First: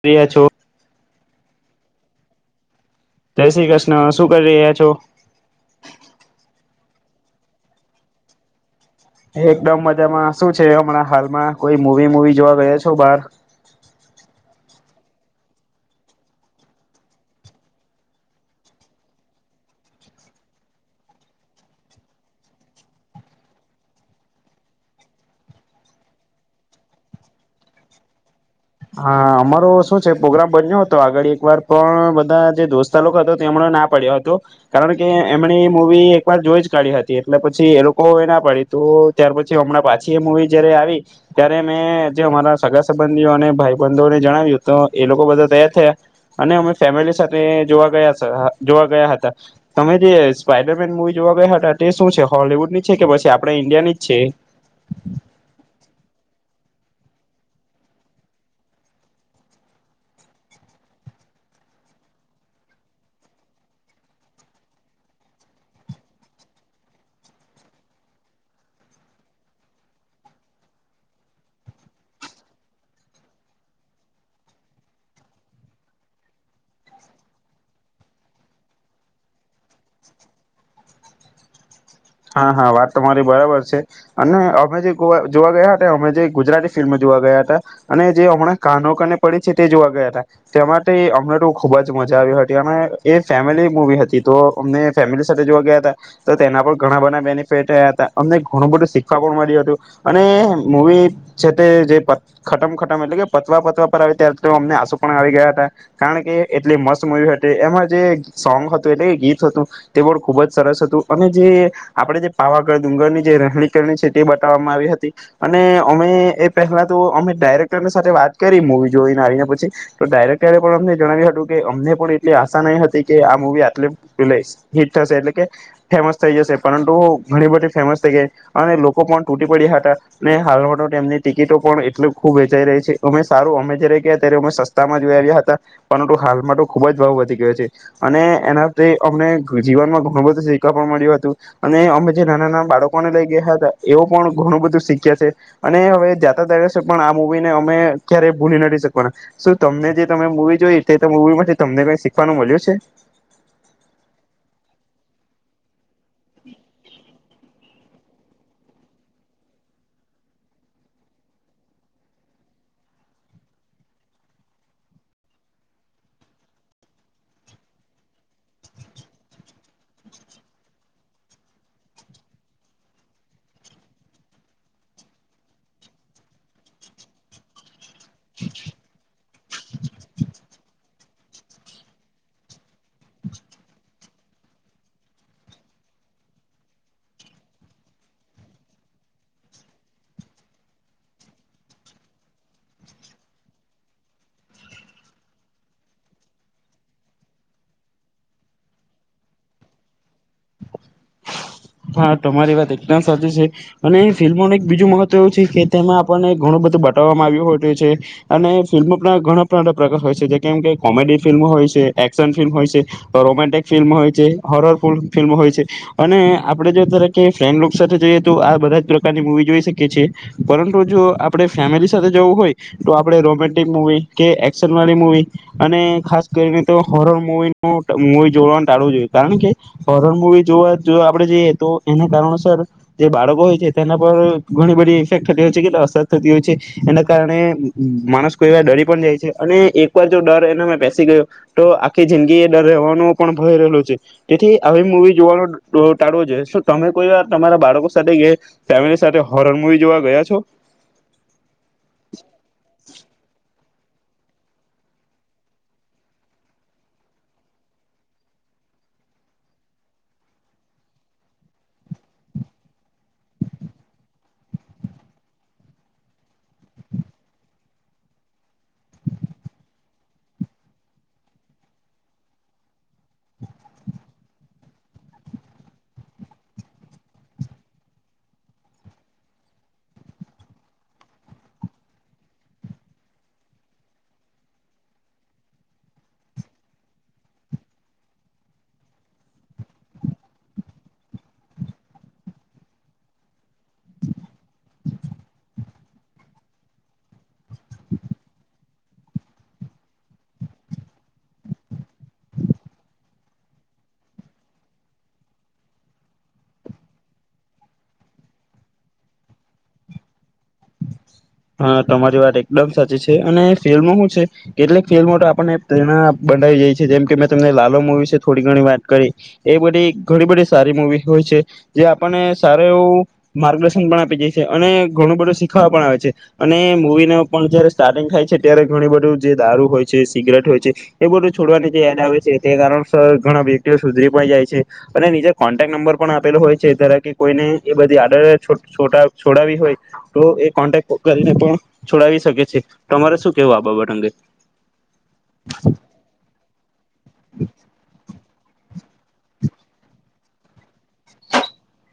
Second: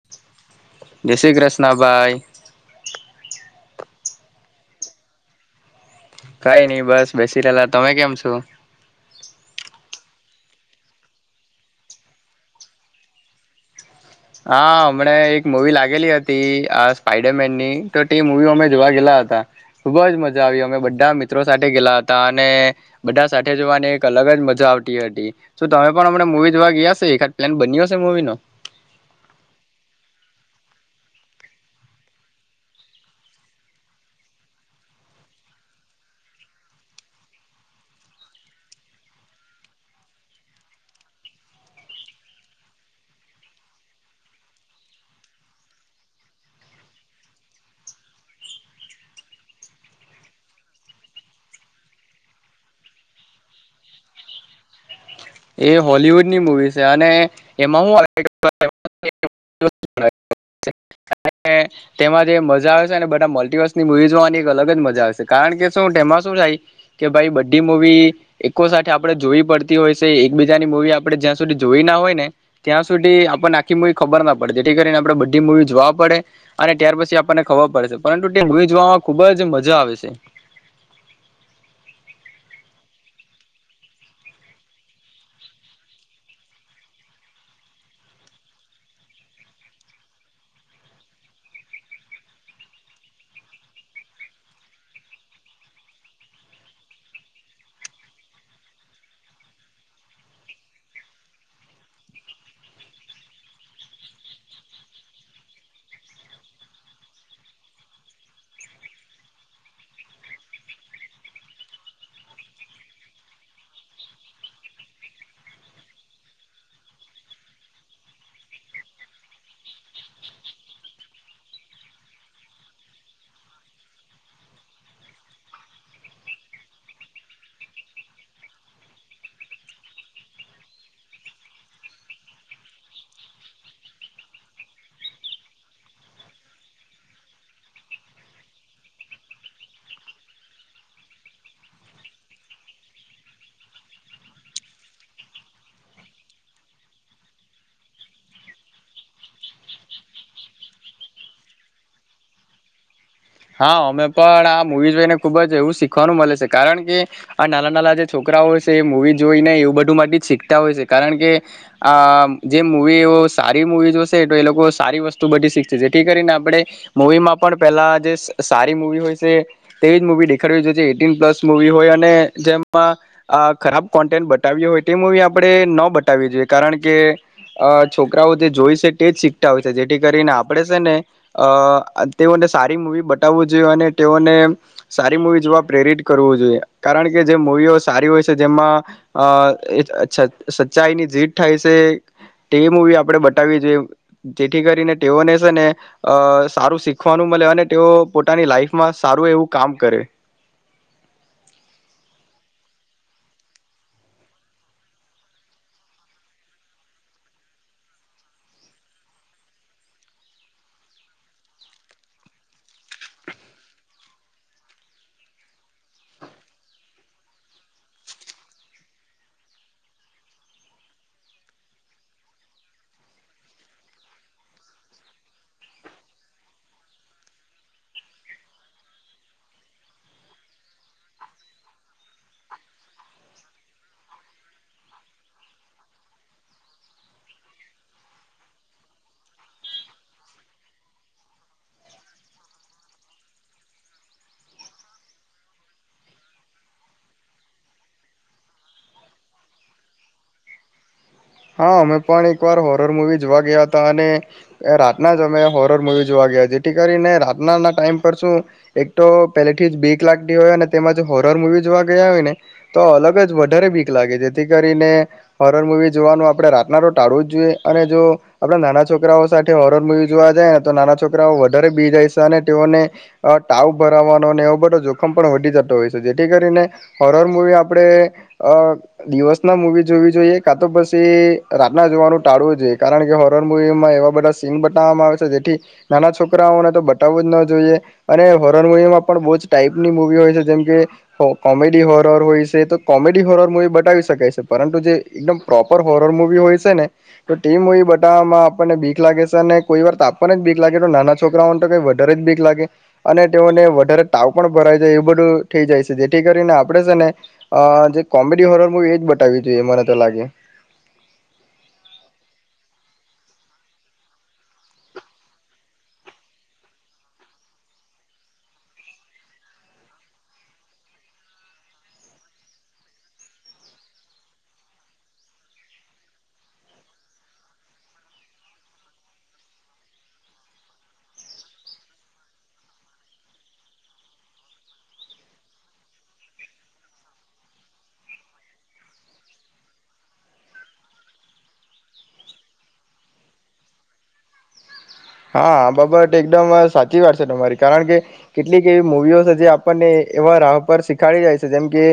કરી્યા છો જય શ્રી કૃષ્ણ ભાઈ જય શ્રી કૃષ્ણ શું કરી રહ્યા છો કઈ નઈ બસ બેસી રહેલા તમે કેમ છો એકદમ મજામાં શું છે હમણાં હાલમાં કોઈ મુવી મુવી જોવા ગયા તો બહાર હા હમણા એક મૂવી લાગેલી હતી આ સ્પાઈડર મેન ની તો તે મુવી અમે જોવા ગયેલા હતા ખુબ જ મજા આવી અમે બધા મિત્રો સાથે ગેલા હતા અને બધા સાથે જોવાની એક અલગ જ મજા આવતી હતી તો તમે પણ અમણા મવી જોવા ગયાશે એકાદ પ્લાન બન્યો હશે મુવી નો હા અમારો શું છે પ્રગ્રામ બન્યો હતો આગળ એક વાર પણ બધા જે દોસ્તા લોકો હતો તે એમણે ના પાડ્યો હતો કારણ કે એમણે મુવી એકવાર જોઈ જ કાઢી હતી એટલે પછી એ લોકો એ ના પાડી તો ત્યાર પછી હમણાં પાછી એ મુવી જયારે આવી ત્યારે મેં જે અમારા સગા સંબંધીઓ અને ભાઈ બંધોને જણાવ્યું તો એ લોકો બધા તૈયાર થયા અને અમે ફેમિલી સાથે જોવા ગયા જોવા ગયા હતા તમે જે સ્પાઈડરમેન મુવી જોવા ગયા હતા તે શું છે હોલવુડ ની છે કે પછી આપણા ઈન્ડિયાની જ છે એ હોલવુડની મુવી છે અને એમાં હુ આવે તેમાં જે મજા આવે છે બધા મલ્ટીિવર્સની મુવી જોવાની અલગ જ મજા આવે છે કારણ કે શું તેમાં શું થાય કે ભાઈ બધી મુવી એકકો સાથે આપડણે જોવી પડતી હોય એકબીજાની મુૂવી આપડણે જ્યાં સુધી જોઈ ના હોય ને ત્યાં સુધી આપણને આખી મુવી ખબર ના પડે જેથી કરીને આપણે બધી મુૂવી જોવા પડે અને ત્યાર પછી આપણને ખબર પડેશે પરંતુ તે મુવી જોવામાં ખુબ જ મજા આવે છે હા હા વાત તમારી બરાબર છે અને અમે જે જોવા ગયા હતા અમે જે ગુજરાતી ફિલ્મ જોવા ગયા હતા અને જે હમણાં કનો કને પડી છે તે જોવા ગયા હતા તે માટે અમને તો ખૂબ જ મજા આવી હતી અને એ ફેમિલી મુવી હતી તો અમને ફેમિલી સાથે જોવા ગયા હતા તો તેના પર ઘણા બધા બેનિફિટ્યા હતા અમને ઘણું બધું શીખવા પણ મળ્યું હતું અને મૂવી છે તે જે પ ખટમ ખટમ એટલે કે પતવા પતવા પર આવે ત્યારે તો અમને આંસુ પણ આવી ગયા હતા કારણ કે એટલી મસ્ત મૂવી હતી એમાં જે સોંગ હતું એટલે કે ગીત હતું તે પણ ખૂબ જ સરસ હતું અને જે આપણે જે પાવાગઢ ડુંગરની જે રણીકરણી છે તે બતાવવામાં આવી હતી અને અમે એ પહેલા તો અમે ડાયરેક્ટરની સાથે વાત કરી મવી જોઈને આવીને પછી તો ડાયરેક્ટરે પણ અમને જણાવ્યું હતું કે અમને પણ એટલી આશા નહી હતી કે આ મુવી આટલે હિટ થશે એટલે કે ફેમસ થઈ જશે પરંતુ ઘણી બધી ફેમસ થઈ ગઈ અને લોકો પણ તૂટી પડ્યા હતા અનેને હાલમાં તો તેમમની ટિકિટો પણ એટલી ખૂબ વેચાઈ રહી છે અમે સારું અમે જ્યારે ગયા ત્યારે અમે સસ્તામાં જોઈ આવ્યા હતા પરંતુ હાલમાં તો ખૂબ જ ભાવ વધી ગયો છે અને એનાથી અમને જીવનમાં ઘણું બધું શીખવા પણ મળ્યું હતું અને અમે જે નાના નાના બાળકોને લઈ ગયા હતા એવ પણ ઘણું બધું શીખ્યા છે અને હવે જાતા દસે પણ આ મુૂવીને અમે ક્યારેય ભૂલી નથી શકવાના શું તમને જે તમે મૂવી જોઈ તે મવી માંથી તમને કઈ શીખવાનું મળ્યું છે હા અમે પણ આ મુવી જોઈને ખુબ જ એવું શીખ શખવાનું મળે છે કારણ કે આ નાલા નાલા જે. છોકરાઓ છે મૂવી જોઈને એવું બધું માટે જ શીખતા હોય છે કારણ કે આ જે મૂવીઓ સારી મૂવી જોશે તો એ લોકો સારી વસ્તુ બધી શીખશે જેથી કરીને આપણે મૂવીમાં પણ પેલા જે સારી મુવી હોય છે તેવી જ મુવી દેખાવી જોઈએ જે એટીન પ્લસ મુવી હોય અને જેમાં ખરાબ કોન્ટેન્ટ બતાવ્યું હોય તે મવી આપણે ન બતાવી જોઈએ કારણ કે છોકરાઓ જે જોઈ છે તે જ શી જેથી કરીને આપણેે છે ને અ તેઓને સારી મૂવી. બતાવવું જોઈએ અને તેઓને સારી મૂવી જોવા પ્રેરિત કરવું જોઈએ કારણ કે જે મૂવીઓ સારી હોય છે જેમાં અ ચ સચ્ચાઈની જીત થાય છે તે મૂવી આપણે બતાવવી જોઈએ જેથી કરીને તેઓને છે ને અ સારું શીખવાનું મળે અને તેઓ પોતાની લાઈફમાં સારું એવું કામ કરે. હા તમારી વાત એકદમ સાચી છે અને ફિલ્મોનું એક બીજું મહત્વ એવું છે કે તેમાં આપણને ઘણું બધું બતાવવામાં આવ્યું હો છે અને ફિલ્મો પણ ઘણા પણ પ્રકાર હોય છે જે કેમ કે કોમેડી ફિલ્મ હોય છે એક્શન ફિલ્મ હોય છે રોમેન્ટિક ફિલ્મ હોય છે હોરર ફૂ ફિલ્મ હોય છે અને આપણે જો તરેકે ફ્રેન્ડલુક સાથે જઈએ તો આ બધા જ પ્રકારની મૂવી જોઈ શકીએ છીએ પરંતુ જો આપણે ફેમિલી સાથે જવું હોય તો આપણે રોમેન્ટિક મૂવી કે એક્શન વાળી મૂવી અને ખાસ કરીને તો હોરર મૂવીનો મૂવી જોડવાનું ટાળવું જોઈએ કારણ કે હોરર મૂવી જોવા જો આપણે જઈએ તો એના કારણોસર જે બાળકો હોય છે તેના પર ઘણી બધી ઇફેક્ટ થતી હોય છે કે અસર થતી હોય છે એના કારણે મ માણસ કોઈ વાર ડરી પણ જાય છે અને એકવાર જો ડર એના બેસી ગયો તો આખી જિંદગી એ ડર રહેવાનો પણ ભય રહેલો છે તેથી આવી મુવી જોવાનો ટાડો જોયે તમે કોઈ વાર તમારા બાળકો સાથે ગ ફેમિલી સાથે હોરન મુવી જોવા ગયા છો હા અમે પણ એકવાર હોરર મુવી જોવા ગયા હતા અને રાતના જ અમે હોરર મુૂવી જોવા ગયા જેથી કરીને રાતનાના ટાઈમ પર શું એક તો પહેલેથી જ બીક લાગતી હોય અને તેમાંજ હોરર મુૂવી જોવા ગયા હોય ને તો અલગ જ વધારે બીક લાગે જેથી કરીને હોરર મુૂવી જોવાનું આપણે રાતના રો ટાળવું જ જોઈએ અને જો આપડા નાના છોકરાઓ સાથે હોરર મુૂવી જોવા જાય ને તો નાના છોકરાઓ વધારે બી જાય છે અને તેઓને ટાવ ભરાવવાનો અને એવો બધો જોખમ પણ વધી જતો હોય છે જેથી કરીને હોરર મુવી આપણે અ દિવસ ના મુૂવી જોવી જોઈએ કા તો પછી રાતના જોવાનું ટાળવું જોઈએ કારણ કે હોરર મુૂવીમાં એવા બધા સીન બતાવવામાં આવે છે જેથી નાના છોકરાઓને તો બતાવવું જ ન જોઈએ અને હોરર મુવીમાં પણ બહુ જ ટાઈઇપની મૂવી હોય છે જેમકે કોમેડી હોરર હોય છે તો કોમેડી હોરર મુવી બતાવી શકાય છે પરંતુ જે એકદમ પ્રોપ હોરર મુવી હોય છે ને તો ટી મુવી બતાવવામાં આપણને બીક લાગે છે અને કોઈ વાર તાપણને જ બીક લાગે તો નાના છોકરાઓને તો કઈ વધારે જ બીક લાગે અને તેઓને વધારે તાવ પણ ભરાઈ જાય એવું બધું થઈ જાય છે જેથી કરીને આપણેે છે ને અ જે કોમેડી હોરર મુવી એ જ બતાવી જોઈએ મને તો લાગે હા તમારી વાત એકદમ સાચી છે અને ફિલ્મો હુ છે કેટલીક ફિલ્મો તો આપણને પ્રેરણા બનાવી જાય છે જેમ કે મેં તમને લાલ મુવી છે થોડી ઘણી વાત કરી એ બધી ઘણી બધી સારી મવી હોય છે જે આપણને સારું એવું માર્ગદર્શન પણ આપી જાય છે અને ઘણું બધું શીખવા પણ આવે છે અને મૂવી ન પણ જયારે સ્ટાર્ટિંગ થાય છે ત્યારે ઘણ બધું જે દારૂ હોય છે સિગરેટ હોય છે એ બધું છોડવાની જે એડ આવે છે તે કારણસ ઘણા વ્યક્તિઓ સુધરી પણ જાય છે અને નીજે કોન્ટેક્ટ નંબર પણ આપેલો હોય છે ધરા કે કોઈને એ બધી આડર છો છોડાવી હોય તો એ કોન્ટેક્ટ કરીને પણ છોડાવી શકે છે તમારે શું કેવું આ બાબટ અંગે હા બાબત એકદમ સાચી વાત છે તમારી કારણ કે કેટલીક એવી મુૂવીઓ છે જે આપણને એવા રાહ પર શીખાડી જાય છે જેમ કે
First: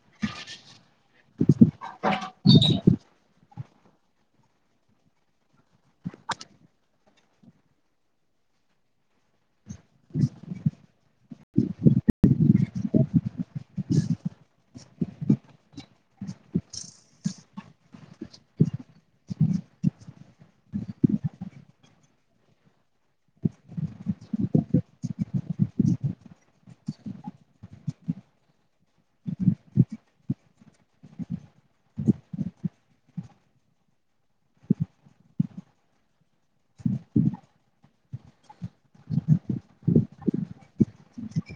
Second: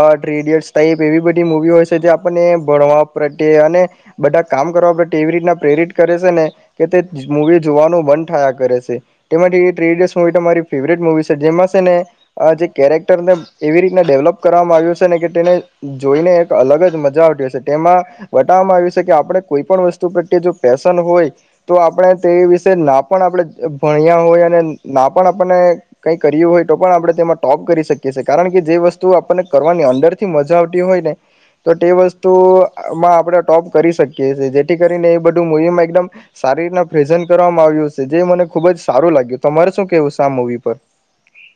અ ત્રી ઇડિયટ્ ટાઇપ એવી બધી મુવી હોય છે જે આપણને ભણવા પ્રત્ય બધા કામ કરવા માટે એવી રીતના પ્રેરિત કરે છે ને કે મુવી જોવાનું બંધ થયા કરે છે તેમાંથી. મારી ફેવરેટ મુવી છે જેમાં છે ને આ જે. કેરેક્ટરને એવી રીતના ડેવલપ કરવામાં આવ્યું છે ને કે તેને જોઈને એક અલગ જ મજા આવ છે તેમાં વટાવવામાં આવ્યું છે કે આપણે કોઈ પણ વસ્તુ પ્રત્યે જો પેશન હોય તો આપણે તે વિશે ના પણ આપણે ભણ્યા હોય અને ના પણ આપણને કઈ કર્યું હોય તો પણ આપણે તેમાં ટોપ કરી શકીએ છીએ કારણ કે જે વસ્તુ આપણને કરવાની અંદરથી મજા આવતી હોય ને તો તે વસ્તુમાં આપણે ટોપ કરી શકીએ છીએ જેથી કરીને એ બધું મુવીમાં એકદમ સારી રીતના પ્રેઝન્ટ કરવામાં આવ્યું છે જે મને ખૂબ જ સારું લાગ્યું તમારે શું કેવું છે આ મૂવી પર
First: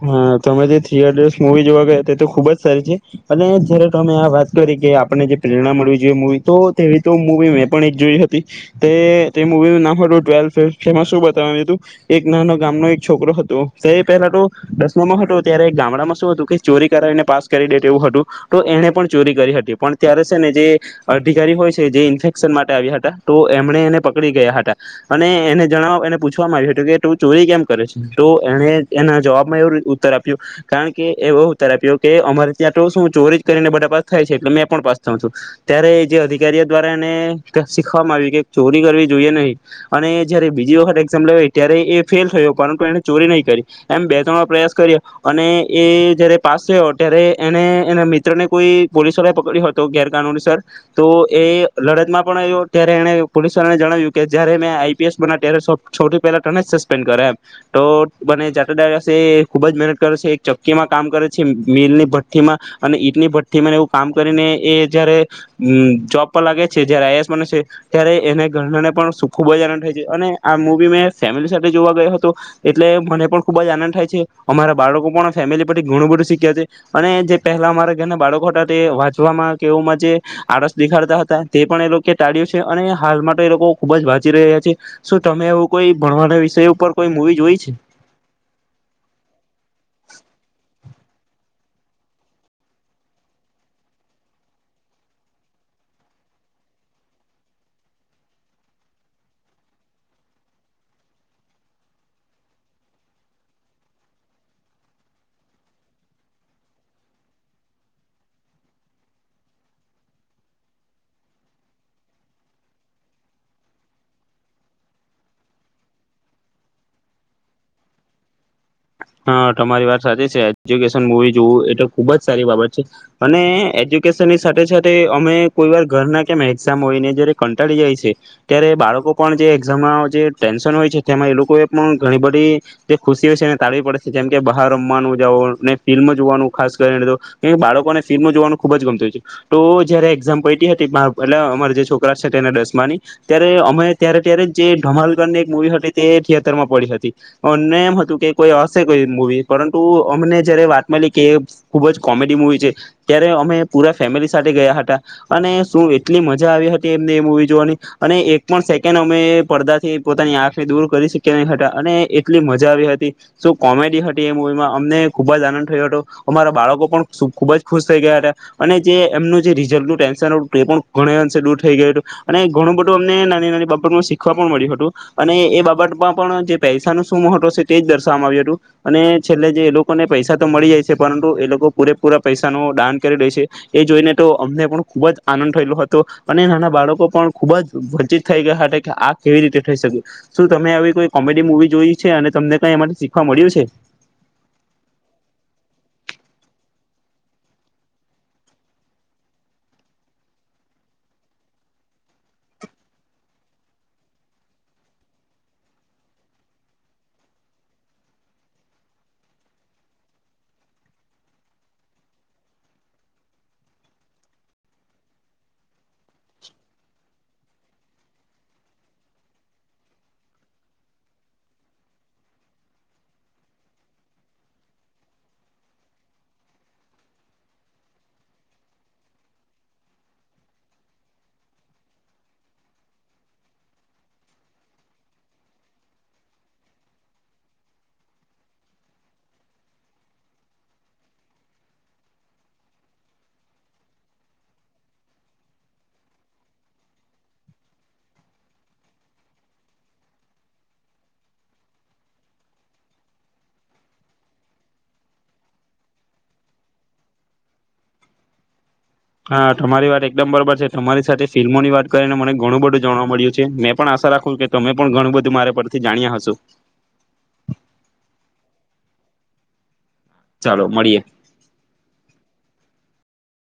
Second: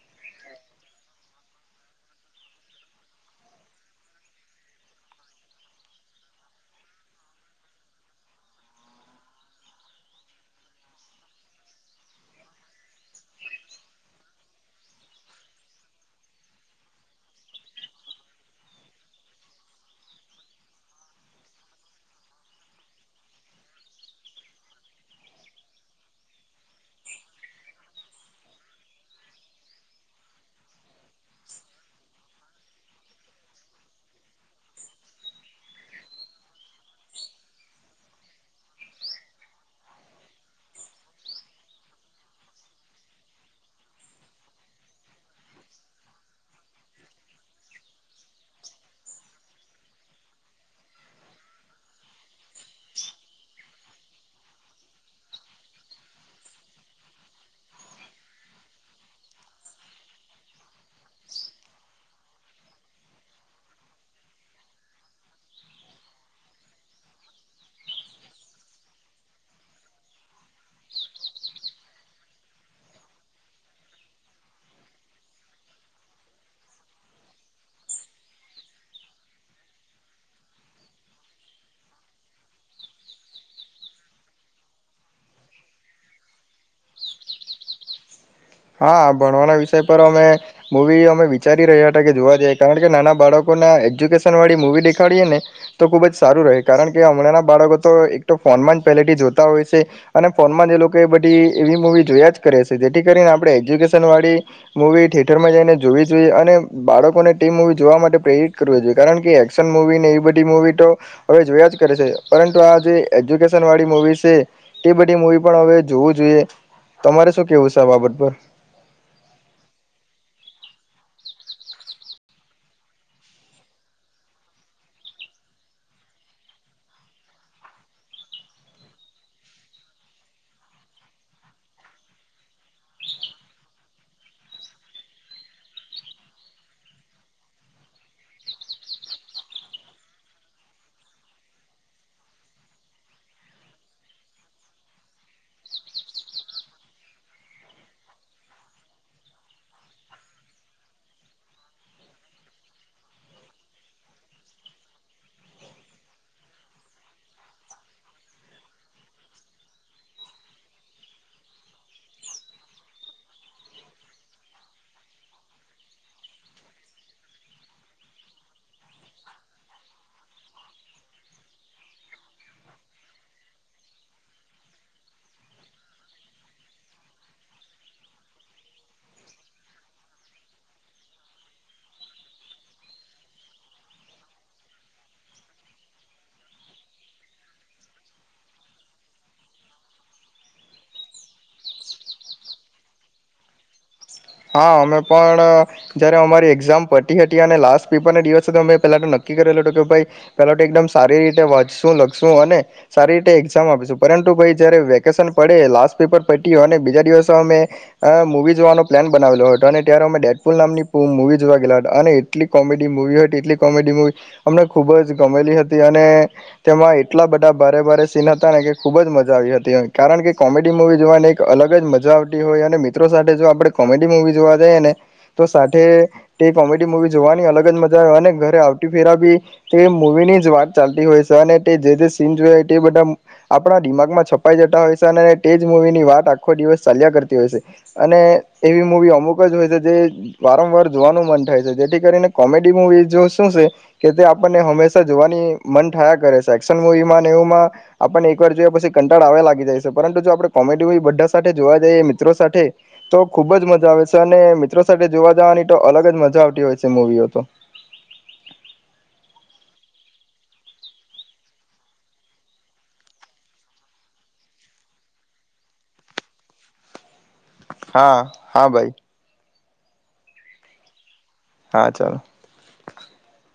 હા તમે જે થિયેટર્સ મવી જોવા ગયા તે તો ખુબ જ સારી છે અને જયારે તમે આ વાત કરી કે આપને જે પ્રેરણા મળવી જોઈએ મવી તો તેવી તો મવી મેં પણ એક જોઈ હતી તે તે મુવીનું નામ હતું ટ્વેલ્થ ફે શું બતા હતું એક નાનો ગામનો એક છોકરો હતો તે પહેલા તો દસમામાં હતો ત્યારે ગામડામાં શું હતું કે ચોરી કરાવીને પાસ કરી દે તે એવું હતું તો એને પણ ચોરી કરી હતી પણ ત્યારે છે ને જે અધિકારી હોય છે જે ઇન્ફેક્શન માટે આવ્યા હતા તો એમણે એને પકડી ગયા હતા અને એને જણાવવા એને પૂછવામાં આવ્યું હતું કે તું ચોરી કેમ કરે છે તો એને એના જવાબ ઉતર આપ્યું કારણ કે એવો ઉત્તર આપ્યો કે અમારે ત્યાં તો શું ચોરી કરીને બધા પાસ થાય છે એટલે મેં પણ પાસ થું હતું ત્યારે જે અધિકારીઓ દ્વારા એને શીખવામાં આવ્યું કે ચોરી કરવી જોઈએ નહીં અને જયારે બીજી વખત એક્ઝામ લેવય ત્યારે એ ફેલ થયો પરંતુ એને ચોરી નહી કરી એ પ્રયાસ કર્યો અને એ જયારે પાસ થયો ત્યારે એને એના મિત્ર ને કોઈ પોલીસ વાળ પકડ્યો હતો ગેરકાનૂનીસર તો એ લડત માં પણ આવ્યો ત્યારે એને પોલીસ વાળાને જણાવ્યું કે જયારે મેં આઈપીએસ બના્યા ત્યારે સૌથી પહેલા તને જ સસ્પેન્ડ કર્યા એમ તો બને જાટ ખૂબ જ મહેનત કરે છે એક ચક્કીમાં કામ કરે છે મિલની ભઠ્ઠી માં અને ઈટની ભઠ્ઠીમાંને એવું કામ કરીને એ જયારે જોબ પર લાગે છે જયારે આઈ એસ બને છે ત્યારે એને ગરનાને પણ ખૂબ જ આનંદ થાય છે અને આ મુવી મેં ફેમિલી સાથે જોવા ગયો હતો એટલે મને પણ ખૂબ જ આનંદ અમારા બાળકો પણ ફેમિલી પરથી ઘણું બધું શીખ્યા છે અને જે પહેલા અમારા ઘરના બાળકો હતા તે વાંચ કેવમાં જે આળસ દેખાડતા હતા તે પણ એ લોકો ટાળ્યું છે અને હાલમાં તો એ લોકો ખુબ જ વાંચી રહ્યા છે શું તમે એવું કોઈ ભણવાના વિષય ઉપર કોઈ મુવી જોય છે હા ભણવાના વિષય પર અમે મૂવી અમે વિચારી રહ્યા હતા કે જોવા જઈએ કારણ કે નાના બાળકોના એજ્યુકેશનવાળી મૂવી દેખાડીએ ને તો ખૂબ જ સારું રહે કારણ કે હમણાં બાળકો તો એક તો ફોનમાં જ પહેલેથી જોતા હોય છે અને ફોનમાં જ એ લોકો એ બધી એવી મૂવી જોયા જ કરે છે જેથી કરીને આપણે આપણે એજ્યુકેશનવાળી મૂવી થિેયેટર મા જઈને જોવી જોઈએ અને બાળકોને ટ મૂવી જોવા માટે પ્રેરિત કરવી જોઈએ કારણ કે એક્શન મૂવીને એ બધી મૂવી તો હવે જોયા જ કરે છે પરંતુ આ જે એજ્યુકેશનવાળી મૂવી છે એ બધી મૂવી પણ હવે જોવું જોઈએ તમારે શું કહેવું છે આ બાબત પર હા તમારી વાત સાચી છે એજ્યુકેશન મૂવી જોવું એ તો ખુબ જ સારી બાબત છે અને એજ્યુકેશનની સાથે સાથે અમે કોઈ વાર ઘરના કેમ એક્ઝામ હોયને જયારે કંટાળી જાય છે ત્યારે બાળકો પણ જે એક્ઝામમાં જે ટેન્શન હોય છે તેમાં એ લોકો એ પણ ઘણી બધી જે ખુશી હોય છે તાળવી પડે છે જેમ કે બહાર રમવાનું જાઓ ને ફિલ્મ જોવાનું ખાસ કરીને બાળકોને ફિલ્મ જોવાનું ખૂબ જ ગમતુંય છે તો જય્યારે એક્ઝામ પટી હતી એટલે અમારા જે છોકરા છે તેને દસમાની ત્યારે અમે ત્યારે ત્યારે જે ધઢમાલકરની એક મૂવી હતી તે થિયેટરમાં પડી હતી અને એમ હતું કે કોઈ હશે કોઈ મૂવી પરંતુ અમને જયારે વાત. મલી કે ખૂબ જ કોમેડી મૂવી છે ત્યારે અમે પૂરા ફેમિલી સાથે ગયા હતા અને શું એટલી મજા આવી હતી એમને એ મૂવી જોવાની અને એક પણ સેકન્ડ અમે પડદાથી પોતાની આંખને દૂર કરી શક્યા નહી હતા અને એટલી મજા આવી હતી શુ કોમેડી હતી એ મવીમાં અમને ખુબ જ આનંદ થયો હતો અમારા બાળકો પણ ખુબ જ ખુશ થઈ ગયા હતા અને જે એમનું જે રીઝલ્ટનું ટેન્શન હતું એ પણ ઘણી અંશે દૂર થઈ ગયું હતું અને ઘણું બધું અમને નાની નાની બાબતમાં શીખવા પણ મળ્યું હતું અને એ બાબતમાં પણ જે પૈસાનું શુંું છે તે જ દર્શ અને છેલ્ જે એ લોકોને પૈસા તો મળી જાય છે પરંતુ એ લોકો પૂરેપૂરા પૈસા નુ દાન કરી લે છે એ જોઈને તો અમને પણ ખુબ જ આનંદ થયેલો હતો અને નાના બાળકો પણ ખુબ જ વંચિત થઈ ગયા હતા કે આ કેવી રીતે થઈ શકે શું તમે આવી કોઈ કોમેડી મુવી જોઈ છે અને તમને કઈ એમાં શીખવા મળ્યું છે હા અમે પણ જ્યારે અમારી એક્ઝામ પતી હતી અને લાસ્ટ પેપરના દિવસે તો અમે પહેલાં તો નક્કી કરેલોું હતું કે ભાઈ પહેલાં તો એકદમ સારી રીતે વાંચશું લખશું અને સારી રીતે એક્ઝામ આપીશું પરંતુ ભાઈ જ્યારે વેકેશન પડે લાસ્ટ પેપર પતયુ અને બીજા દિવસે અમે મૂવી જોવાનો પ્લાન બનાવેલો હતો અને ત્યારે અમે ડેટપૂલ નામની પૂ મૂવી જોવા ગેલા હતા અને એટલી કોમેડી મૂવી હોય એટલી કોમેડી મૂવી અમને ખૂબ જ ગમેલી હતી અને તેમાં એટલા બધા ભારે ભારે સીન હતા ને કે ખૂબ જ મજા આવી હતી કારણ કે કોમેડી મૂવી જોવાની એક અલગ જ મજા આવતી હોય અને મિત્રો સાથે જો આપણે કોમેડી મૂવી જોવા જઈએ ને તો સાથે તે કોમેડી મૂવી જોવાની અલગ જ મજા આવે અને ઘરે આવતી ફેરા બી તે મૂવીની જ વાત ચાલતી હોય છે અને તે જે જે સીન જોઈ તે બધા આપણા દિમાગમાં છપાઈ જતા હોય છે અને તે જ મૂવીની વાત આખો દિવસ ચાલ્યા કરતી હોય છે અને એવી મૂવી અમુક જ હોય છે જે વારંવાર જોવાનું મન થાય છે જેથી કરીને કોમેડી મૂવી જો શું છે કે તે આપણને હંમેશા જોવાની મન થાયા કરે છે એક્શન મુૂવીમાં ને એવુંમાં આપણને એકવાર જોયા પછી કંટાળ આવ લાગી જાય છે પરંતુ જો આપણે કોમેડી મવી બધા સાથે જોવા જઈએ મિત્રો સાથે તો ખુબ જ મજા આવે છે અને મિત્રો સાથે જોવા જવાની તો અલગ જ મજા આવતી હોય છે મૂવીઓ તો હા તમારી વાત એકદમ બરોબર છે તમારી સાથે ફિલ્મોની વાત કરીને મને ઘણું બધું જાણવા મળ્યું છે મેં પણ આશા રાખું કે તમે પણ ઘણું બધું મારા પરથી જાણ્યા હશો હા હા ભાઈ ચાલો મળીએે હા ચાલો